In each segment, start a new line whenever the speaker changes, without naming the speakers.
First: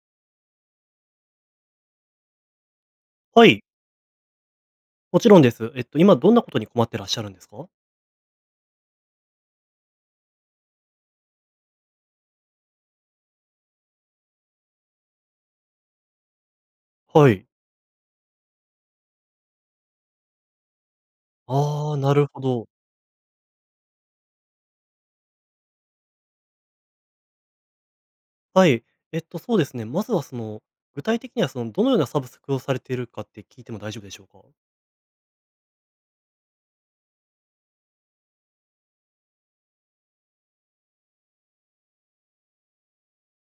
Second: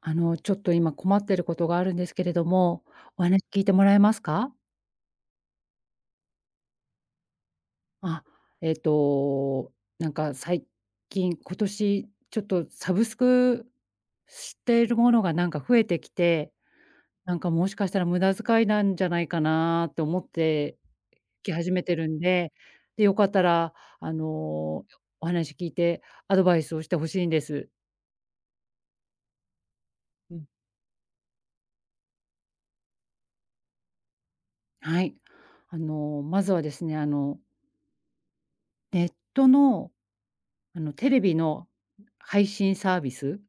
ちょっと今困ってることがあるんですけれども、お話
は
聞
い、
いてもらえますか？
もちろんです。今どんなことに困ってらっしゃるんですか？
あ、えっと、なんか最近、今年ちょっとサブスクしているものがなんか増えてきて、
は
なん
い。
かもしかしたら無駄遣いなんじゃないかなって思ってき始め
あ
て
あ、
る
な
ん
るほ
で、
ど。
で、よかったらあの、お話聞いてアドバイスをしてほしいんです。
はい。そうですね、まずは
うん。
具体的にはどのようなサブスクをされているかって聞いても大丈夫でしょうか？
はい。まずはですね、ネットのテレビの配信サービス。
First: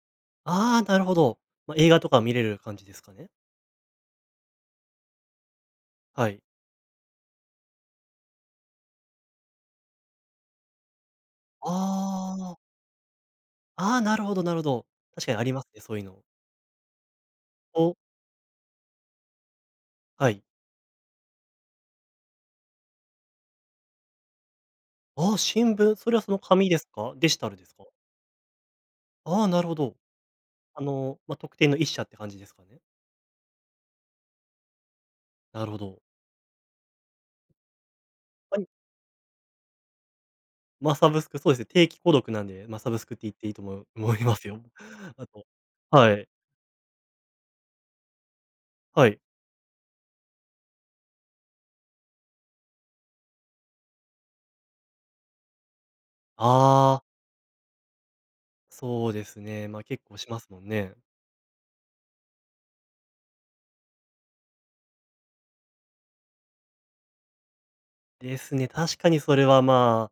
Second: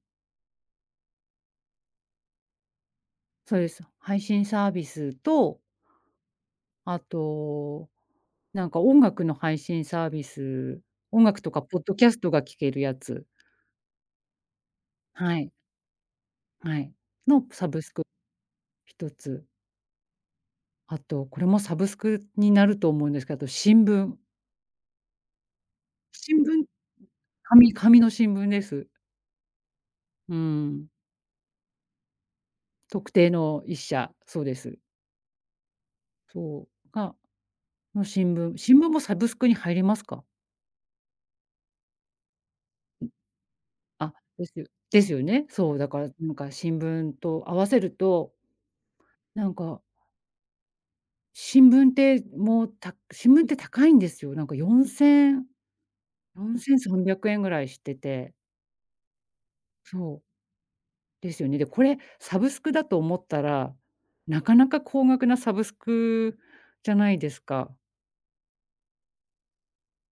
ああー、なるほど。まあ、映画とか見れる感じですかね？
そうです。配信サービスと、
はい。
あと、なんか音楽の配信サービス、音楽とかポッドキャスト
あ
が聴
あ、
けるやつ。
ああ、なるほどなるほど。確かに
は
あ
い、
りますね、そういうの。
はい。のサブス
お
ク一つ。
はい。
あと、これもサブスクになると思うんですけど、あと新聞。
ああ、新聞、それはそ
新
の
聞
紙ですか？デジタルで
紙
すか？
紙の新聞です。
ああー、なるほど。
うん。
まあ、特定の一社って感じですかね？
特定の一社、そうです。
なるほど。
そう、の新聞
はい。
もサブスクに入りますか？
まあ、サブスク、そうですね、定期購読なんで、まあ、サブスクって言っていいと思う
あ、
思いま
で
す
す
よ。
よです よ
あ
ね。
と、
そう、だから
はい、
なんか新聞と合わせると、
はい。
なんか新聞ってもう、新聞って高いんですよ。なんか4000、
あ
4300
あ、
円ぐらいしてて、
そうですね、ま、
そ
結構
う
しますもんね。
ですよね。で、これサブスクだと思ったら、なかなか高額なサブスクじゃないですか。
ですね、確かにそれは、まあ、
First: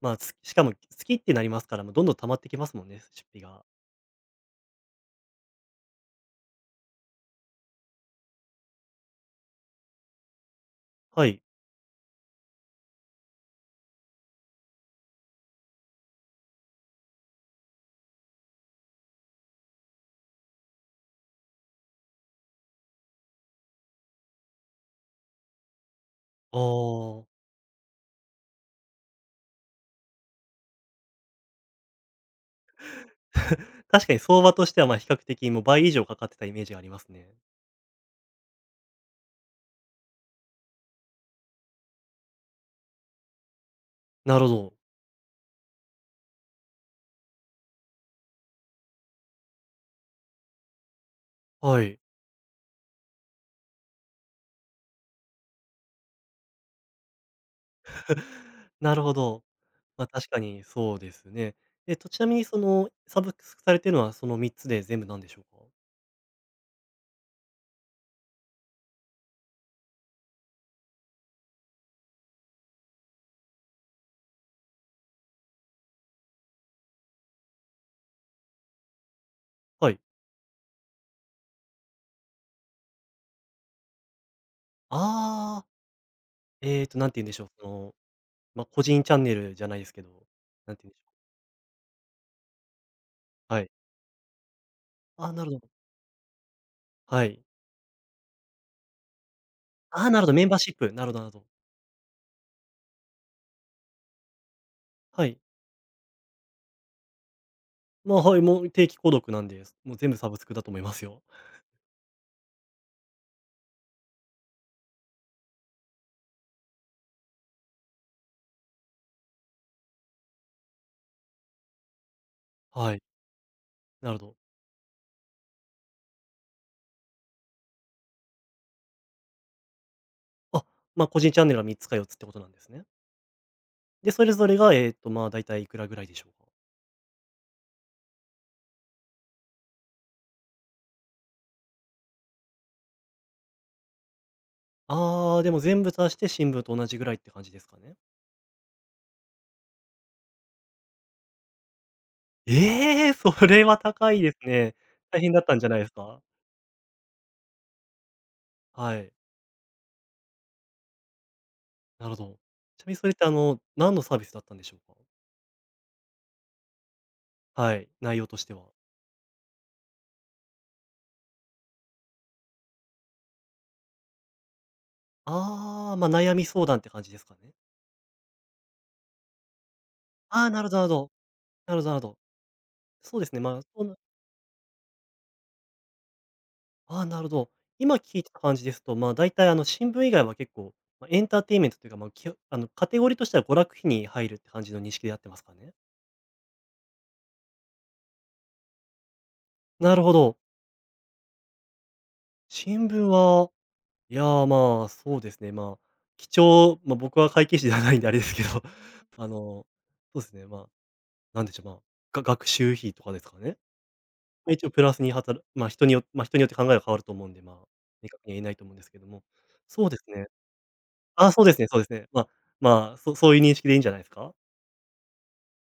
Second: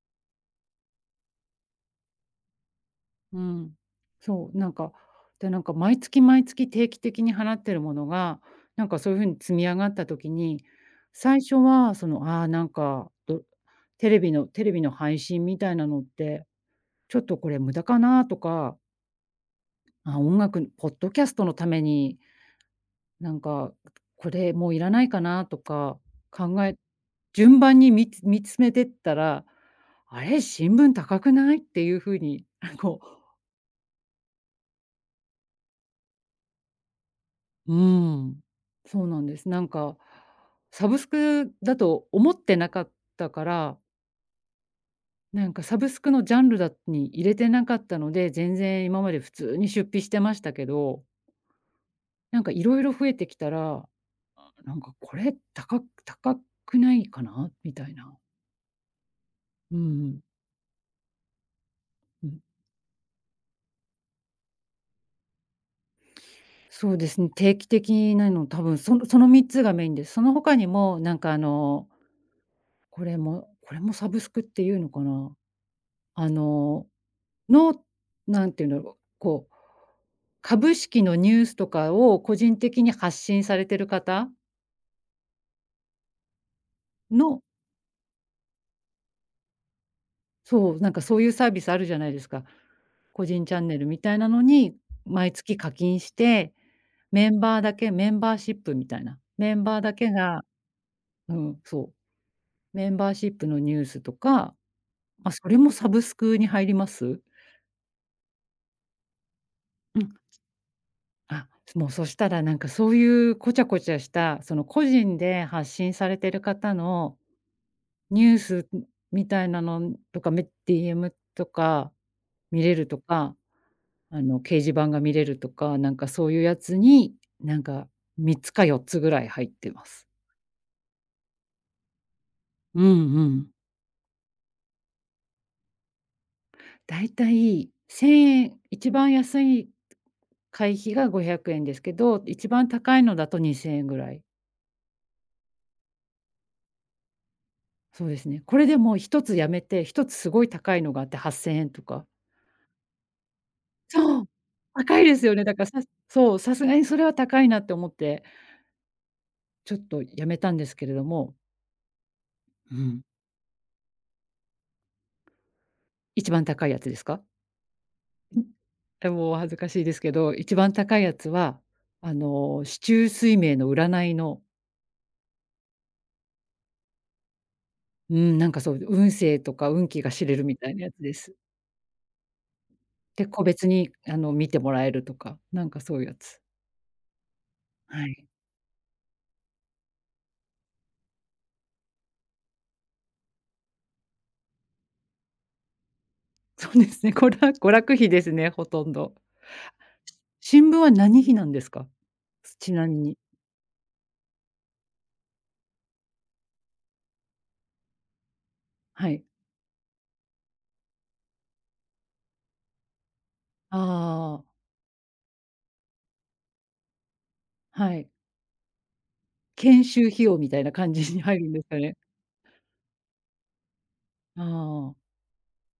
まあ、しかも好きってなりますから、もうどんどん溜まってきますもんね、出
う
費が。
ん。そう、なんか、で、なんか毎月毎月定期的に払ってるものが、なんかそういう風に積み上がった時に、
は
最
い。
初はなんか、テレビの配信みたいなのって、ちょっとこれ無駄かなとか、あ、音楽ポッドキャストのために、なんか、これもういらないかなとか
あ
考え
あ。
順番に見つめてったら、あれ、新聞高くないっていう風に、こう、
確かに相場としては、ま、比較的もう倍以上かかってたイメージがありますね。
うーん。そうなんです。なんか、サブスクだと思ってなかったから、
なるほど。
なんかサブスクのジャンルだに入れてなかったので、全然今まで普通に出費してましたけど、
はい。
なんかいろいろ増えてきたら、なんかこれ高くないかなみたいな。
なるほど。
うんう
ま、
ん。
確かにそうですね。ちなみにサブスクされてるのはその3つで全部なんでしょうか？
そうですね、定期的なの多分その3つがメインです。その他にも、なんかこれもサブスクっていうのかな。あのの、なんていうんだろう、
はい。
株式のニュースとかを個人的に発信されてる方
ああ、なんて言うんで
の、
しょう、ま、個人チャンネルじゃないですけど、
そ
なん
う、
て
な
言うん
ん
でしょ
かそう
う。
いうサービスあるじゃないですか。個人チャ
は
ン
い。
ネルみたいなのに、
あ
毎
あ、なる
月
ほど。
課金して、
は
メン
い。
バーだけメンバーシップみたいな、メンバーだ
ああ、
け
なるほど、
が、
メンバーシップ。なるほどなる
う
ほど。
ん、そう、メンバーシップのニュースとか、
は
ま、
い。
それもサブスクに入ります？
まあ、はい、もう定期購読なんで、もう
う
全
ん、
部サブスクだと思いますよ。
あ、もうそしたらなんかそういうこちゃこちゃした、その個人で発信されてる方のニュースみたいなのとか、DM とか見れる
は
と
い、
か、
なるほど。
掲示板が見れるとか、なんかそういうやつに、なんか3つか4つぐらい入ってます。
あ、ま、個人チャンネルは3つか4つってことなんです
うん
ね。
うん。
で、それぞれが、まあ、大体いくらぐらいでしょうか？
だいたい1000円、一番安い会費が500円ですけど、一番高いのだと2000円ぐらい。
ああ、でも全部足して新聞と同じぐらいって感じですかね？
そうですね。これでもう1つやめて、1つすごい高いのがあって8000円とか。
ええ、それは高
そ
い
う、
ですね。
高いで
大
す
変
よ
だ
ね。
っ
だ
たん
から
じゃない
さ
ですか？
そう、さすがにそれは高いなって思って。
はい。
ちょっとやめたんですけれども、
なるほど。
う
ちなみに
ん。
それって、何のサービスだったんでしょうか？
一番高いやつですか？
はい、
もう
内容と
ん
しては。
でもお恥ずかしいですけど、一番高いやつは、四柱推命の占いの、
ああ、ま、悩み相談って感じですかね？
うん、なんかそう、運勢とか運気が知れる
ああ、
み
な
た
るほ
い
ど
な
なるほ
やつ
ど。
です。
なるほどなるほど。そう
で、
ですね、
個
まあ、
別
そん
に
な。
見てもらえるとか、なんかそういうやつ。
ああ、なるほど。今
は
聞い
い。
てた感じですと、まあ、大体、新聞以外は結構、ま、エンターテインメントというか、ま、きょあの、カテゴリーとしては娯楽費に入るって感じの認識で合ってますかね？
そうですね、娯楽費ですね、ほとんど。
なるほど。
新聞は何費なんですか？ちな
新
み
聞
に。
は、いやー、まあ、そうですね、まあ、まあ、僕は会計士ではないんであれですけど、
はい。
あの、そうですね、まあ、なんでしょう、まあ、学習費とかですかね。
ああ、
まあ、一応プラスに働く、まあ、人によまあ、人によって考えが変わると思うんで、まあ、
はい。
明確には言えないと思うんですけども。
研
そうで
修
す
費
ね。
用みたいな感じに
あ、
入
そう
るん
で
で
す
す
ね
か
そうです
ね。
ね。まあ、まあそういう認識でいいんじゃないですか？
ああ。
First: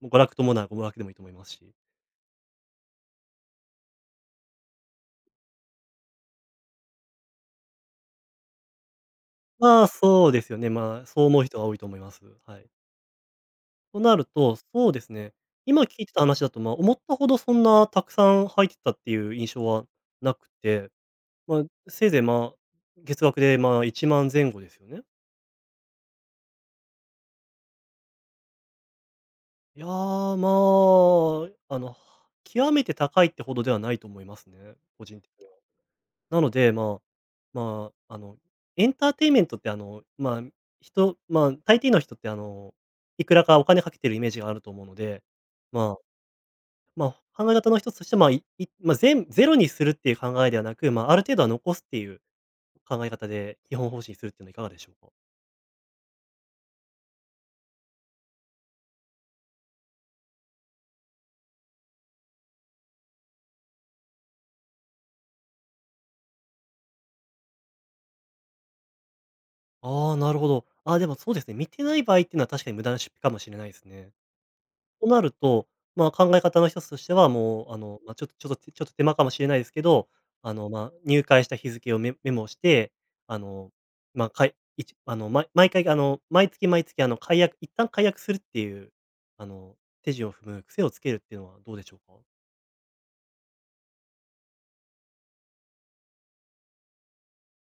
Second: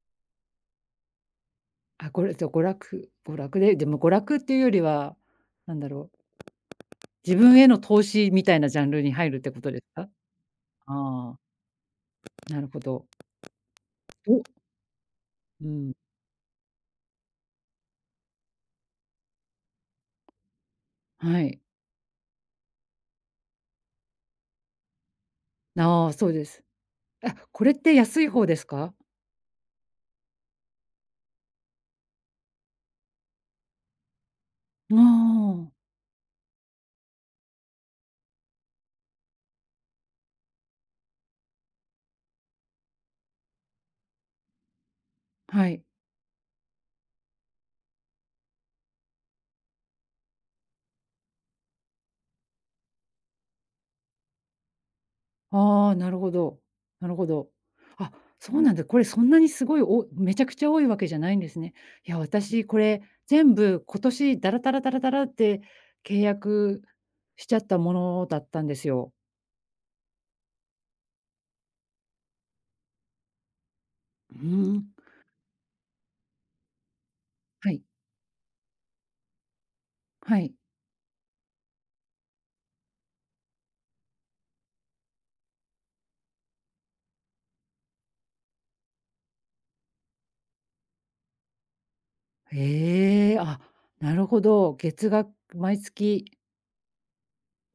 もう娯楽とも、なら娯楽でもいいと思いますし。
あ、ごれと娯楽で、でも娯楽っていうよりは、なんだろう、自分への投資みたいなジャンルに入るってことです
まあ、
か？
そうですよね、まあ、そう
あ
思う人は多いと思います。
あ、
は
なる
い。
ほど。
となる
おう
と、そうですね。今
ん、
聞いてた話だと、まあ、思ったほどそんなたくさん入ってたっていう印象はなくて、
は
ま
い。
あ、せいぜい、まあ、月額で、ま、1万前後ですよね。
ああ、そうです。あ、これって安い方ですか？
いやー、まあ、極めて高いってほどではないと思いますね、
あ
個人的には。
あ、
なので、まあ、エンターテインメントって、まあ、まあ、大抵の人って、いくらかお金かけてるイメージがあると思うので、
はい。
まあ、ま考え方の一つとして、まあ、まあ、ゼロにするっていう考えではなく、まあ、ある程度は残すっていう考え方で基本方針にするっていうのはいかがでしょうか？
ああ、なるほど。なるほど。あ、そうなんだ。これそんなにすごい、めちゃくちゃ多いわけじゃないんですね。いや、私これ全部今年ダラダラダラダラって契約しちゃったものだったんですよ。
ああ、なるほど。ああ、でもそうですね、見てない場合っていうのは確かに無駄な出費かもしれないですね。
うーん。
となると、まあ、考え方の一つとしては、も
は
う、
い、
まあ、ちょっと手間かもしれないですけど、
はい。
まあ、入会した日付をメモして、あの、まあ、かいいちあの、毎回、毎月毎月、一旦解約するっていう、あの、手順を踏む癖をつけるっていうのはどうでしょうか？
へえ、あ、なるほど。月額毎月、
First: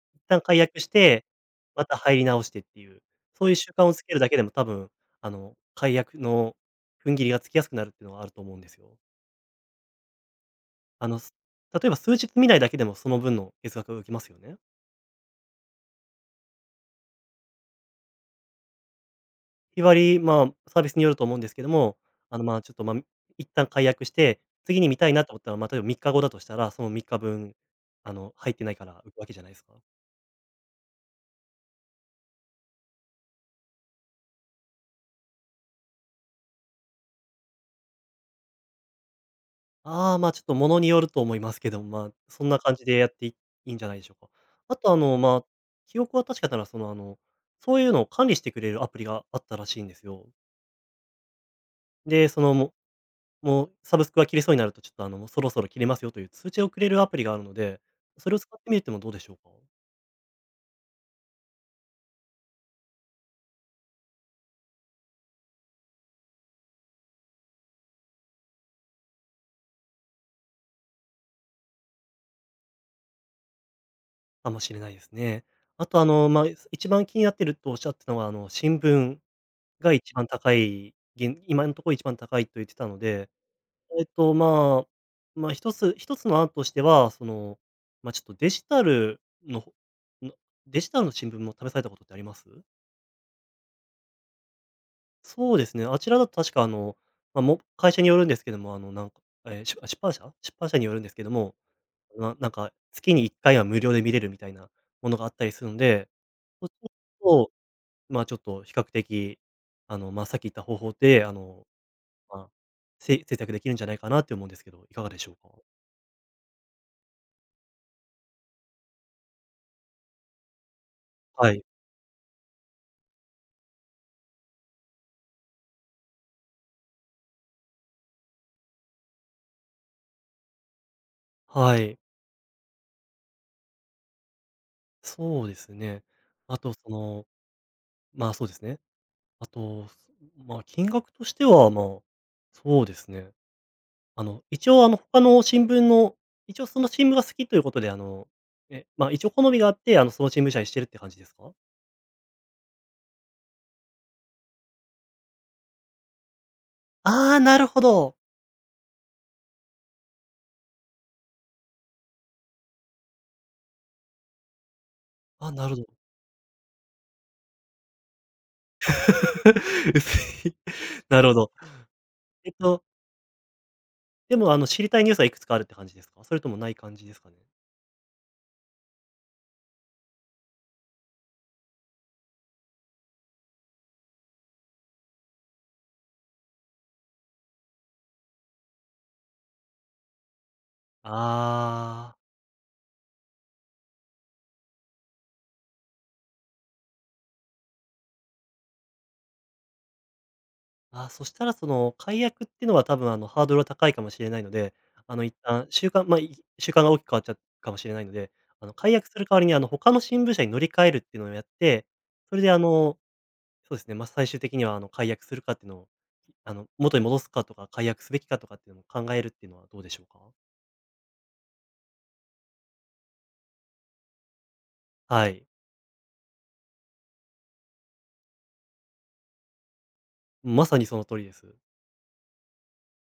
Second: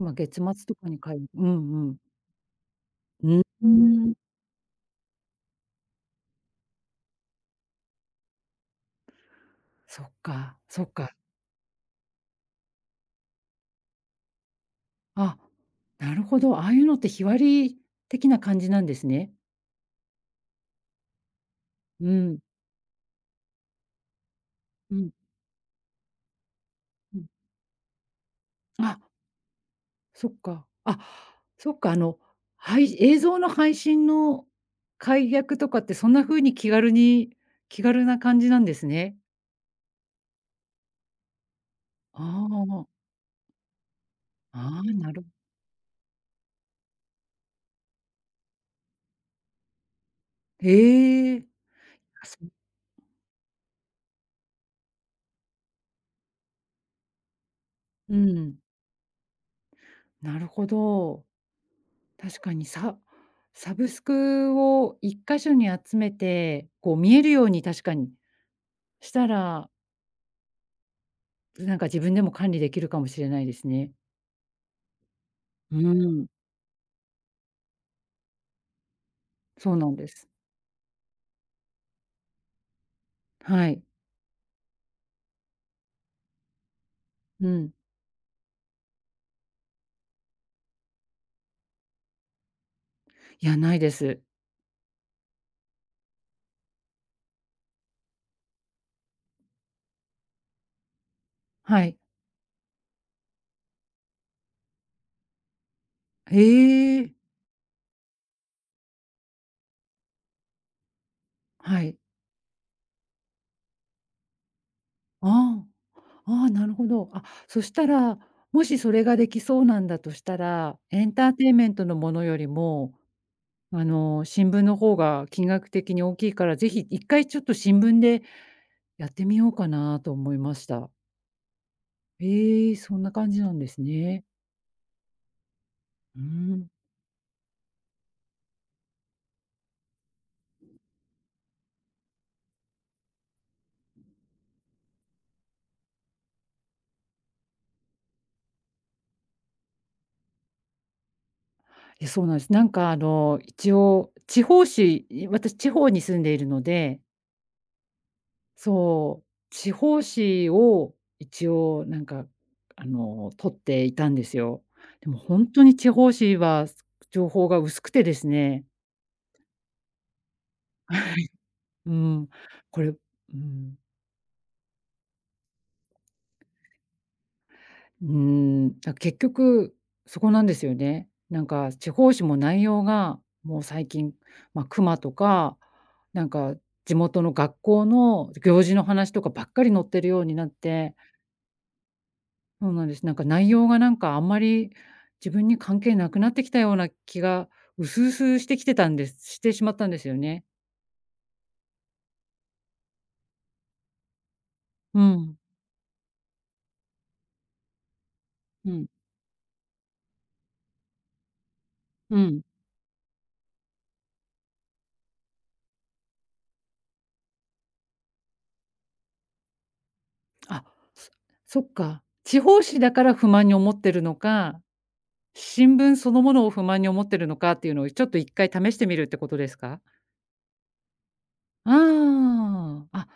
まあ、月
旦
末
解
と
約し
かに
て、
う
ま
んう
た
ん。
入り直してっていう、
うー
そういう習慣をつ
ん、
けるだけでも多分、解約の踏ん切りがつきやすくなるっていうのはあると思うんですよ。
そっか、そっ
あ
か。
の、す例えば数日見ないだけでもその分の月額が浮きますよね。
あ、なるほど。ああいうのって日割り的な感じなんですね。
日割り、まあ、サービスによると思うんですけども、
うん、
まあ、ちょっと、まあ、一旦解約して、次に
う
見た
ん、
いなと思ったら、まあ、例えば3日後だとしたら、その3
うん。
日分、入ってないか
あ、
ら浮くわけじゃないですか。
そっか。あ、そっか、はい、映像の配信の解約とかってそんな風に気軽な感じなんですね。
ああ、まあ、ちょっとものによると思いますけど、まあ、
あ
そんな感じ
あ、
でやっていいいんじゃないでしょうか。あ
あ
と、
あ、なる
まあ、記憶は確かなら、そういうのを管理してくれるアプリがあったらしいんですよ。
へえ。あ、
で、
そう。
もうサブスクが切れそうになると、ちょっと、もうそろそろ切れますよという通知をくれるアプリがあるので、
う
それを使
ん、
ってみるってもどうでしょうか？
なるほど。確かにサブスクを一箇所に集めて、こう見えるように確かにしたら、なんか自分でも管理できるかもしれないですね。
かもしれないですね。
うー
あと、
ん。
まあ、一番気になってるとおっしゃってたのは、新聞
そうな
が
んで
一
す。
番高い、今のところ一番高いと言ってたので、
はい。
まあ、一つ一つの案としては、
うん。
まあ、ちょっとののデジタルの新聞も試されたことってあります？
いや、ないです。
そうですね、あちらだと確かまあ、会社によるんですけども、なんか、えし出出版社出版社によるんですけども、
はい。
なんか月に1回は無料で見れるみたいなものがあったりするんで、そっち
へえ。
と、まあ、ちょっと比較的、まあ、さっき言った方法で、
はい。
まあ、節約できるんじゃないかなって思うんですけど、いかがでしょうか？
ああ、ああ、なるほど。あ、そしたら、もしそれができそうなんだとしたら、エンターテイ
は
ン
い。
メントのものよりも新聞の方が金額的に大きいから、ぜひ一回ちょっと新聞でやってみようかなと思いました。
はい。
ええ、そんな感じなんですね。
そうですね。
う
あ
ん、
とまあ、そうですね。あと、まあ、金額としては、まあ、そうですね。一応、他の新聞の一応その新聞が好きということで、ま、一応好みがあって、その新聞社にしてるって感じですか？
いや、そうなんです。なんか一応地方紙、私地方に住んでいるので、
ああー、なるほど。
そう、地方紙を一応なんか、取っていたんですよ。でも本
あ、
当
な
に
るほど。
地方紙は情報が薄くてですね。
薄い。なるほど。
うん、
えっと、
うん、
でも、知りたいニュースはいくつかあるって感じですか？それともない感じですかね？
うーん、結局そこなんですよね。なんか地方紙も内容がもう最近、まあ、熊とか、なんか地元の学校の行事の話とかばっかり載ってるようになって、
ああー。
そうなんです。なんか内容がなんかあんまり自分に関係なくなってきたような気が薄々してしまったんですよね。
あ、そしたらその解約っていうのは多分あのハードルは高いかもしれないので、
う
あの一
ん、
旦習慣まあ、習慣が大きく変わっちゃうかもしれないので、
うん、
解約する代わりに他の新聞社に乗り換えるっていうのをやって、
う
そ
ん。
れでそうですね、まあ、最終的にはあの解約するかっていうのを、元に戻すかとか、解約すべきかとかっていうのを考えるっていうのはどうでしょうか？
あ、そそっか。地方紙だから不満に思ってるのか
はい。
新聞そのものを不満に思ってるのかっていうのをちょっと一回試してみるってことですか？
まさにその通りです。
ああ、あ、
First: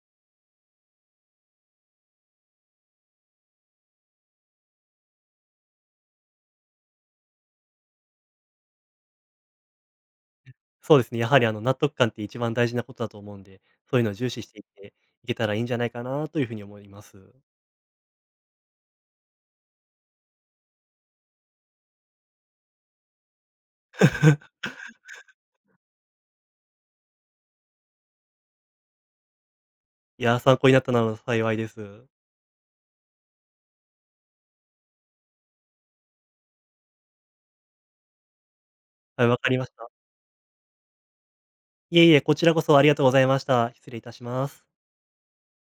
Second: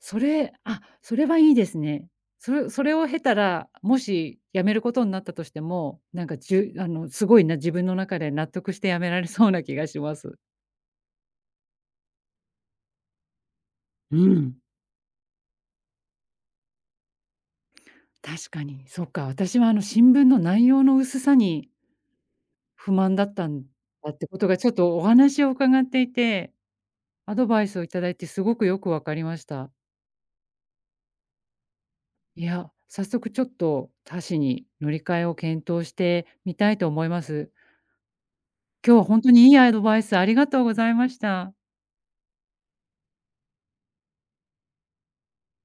あ、それはいいですね。それを経たら、もし辞めることになったとしても、なんかじゅあの、すごいな、自分の中で納得して辞められそうな気がします。
そうですね、やはりあの納得感って一番大事なことだと思うんで、そういうのを
う
重視し
ん。
ていっていけたらいいんじゃないかなというふうに思います。
確かに、そっか、私はあの新聞の内容の薄さに不満だったんだってことがちょっとお話を伺っていて、アドバイスをいただいてすごくよくわかりました。
いや、参考になったなら幸いです。
いや、早速ちょっと他市に乗り換えを検討してみたいと思います。今日は本
はい、
当
わ
に
か
いい
りま
ア
し
ド
た。
バイスありがとうございました。
いえいえ、こちらこそありがとうございました。失礼いたします。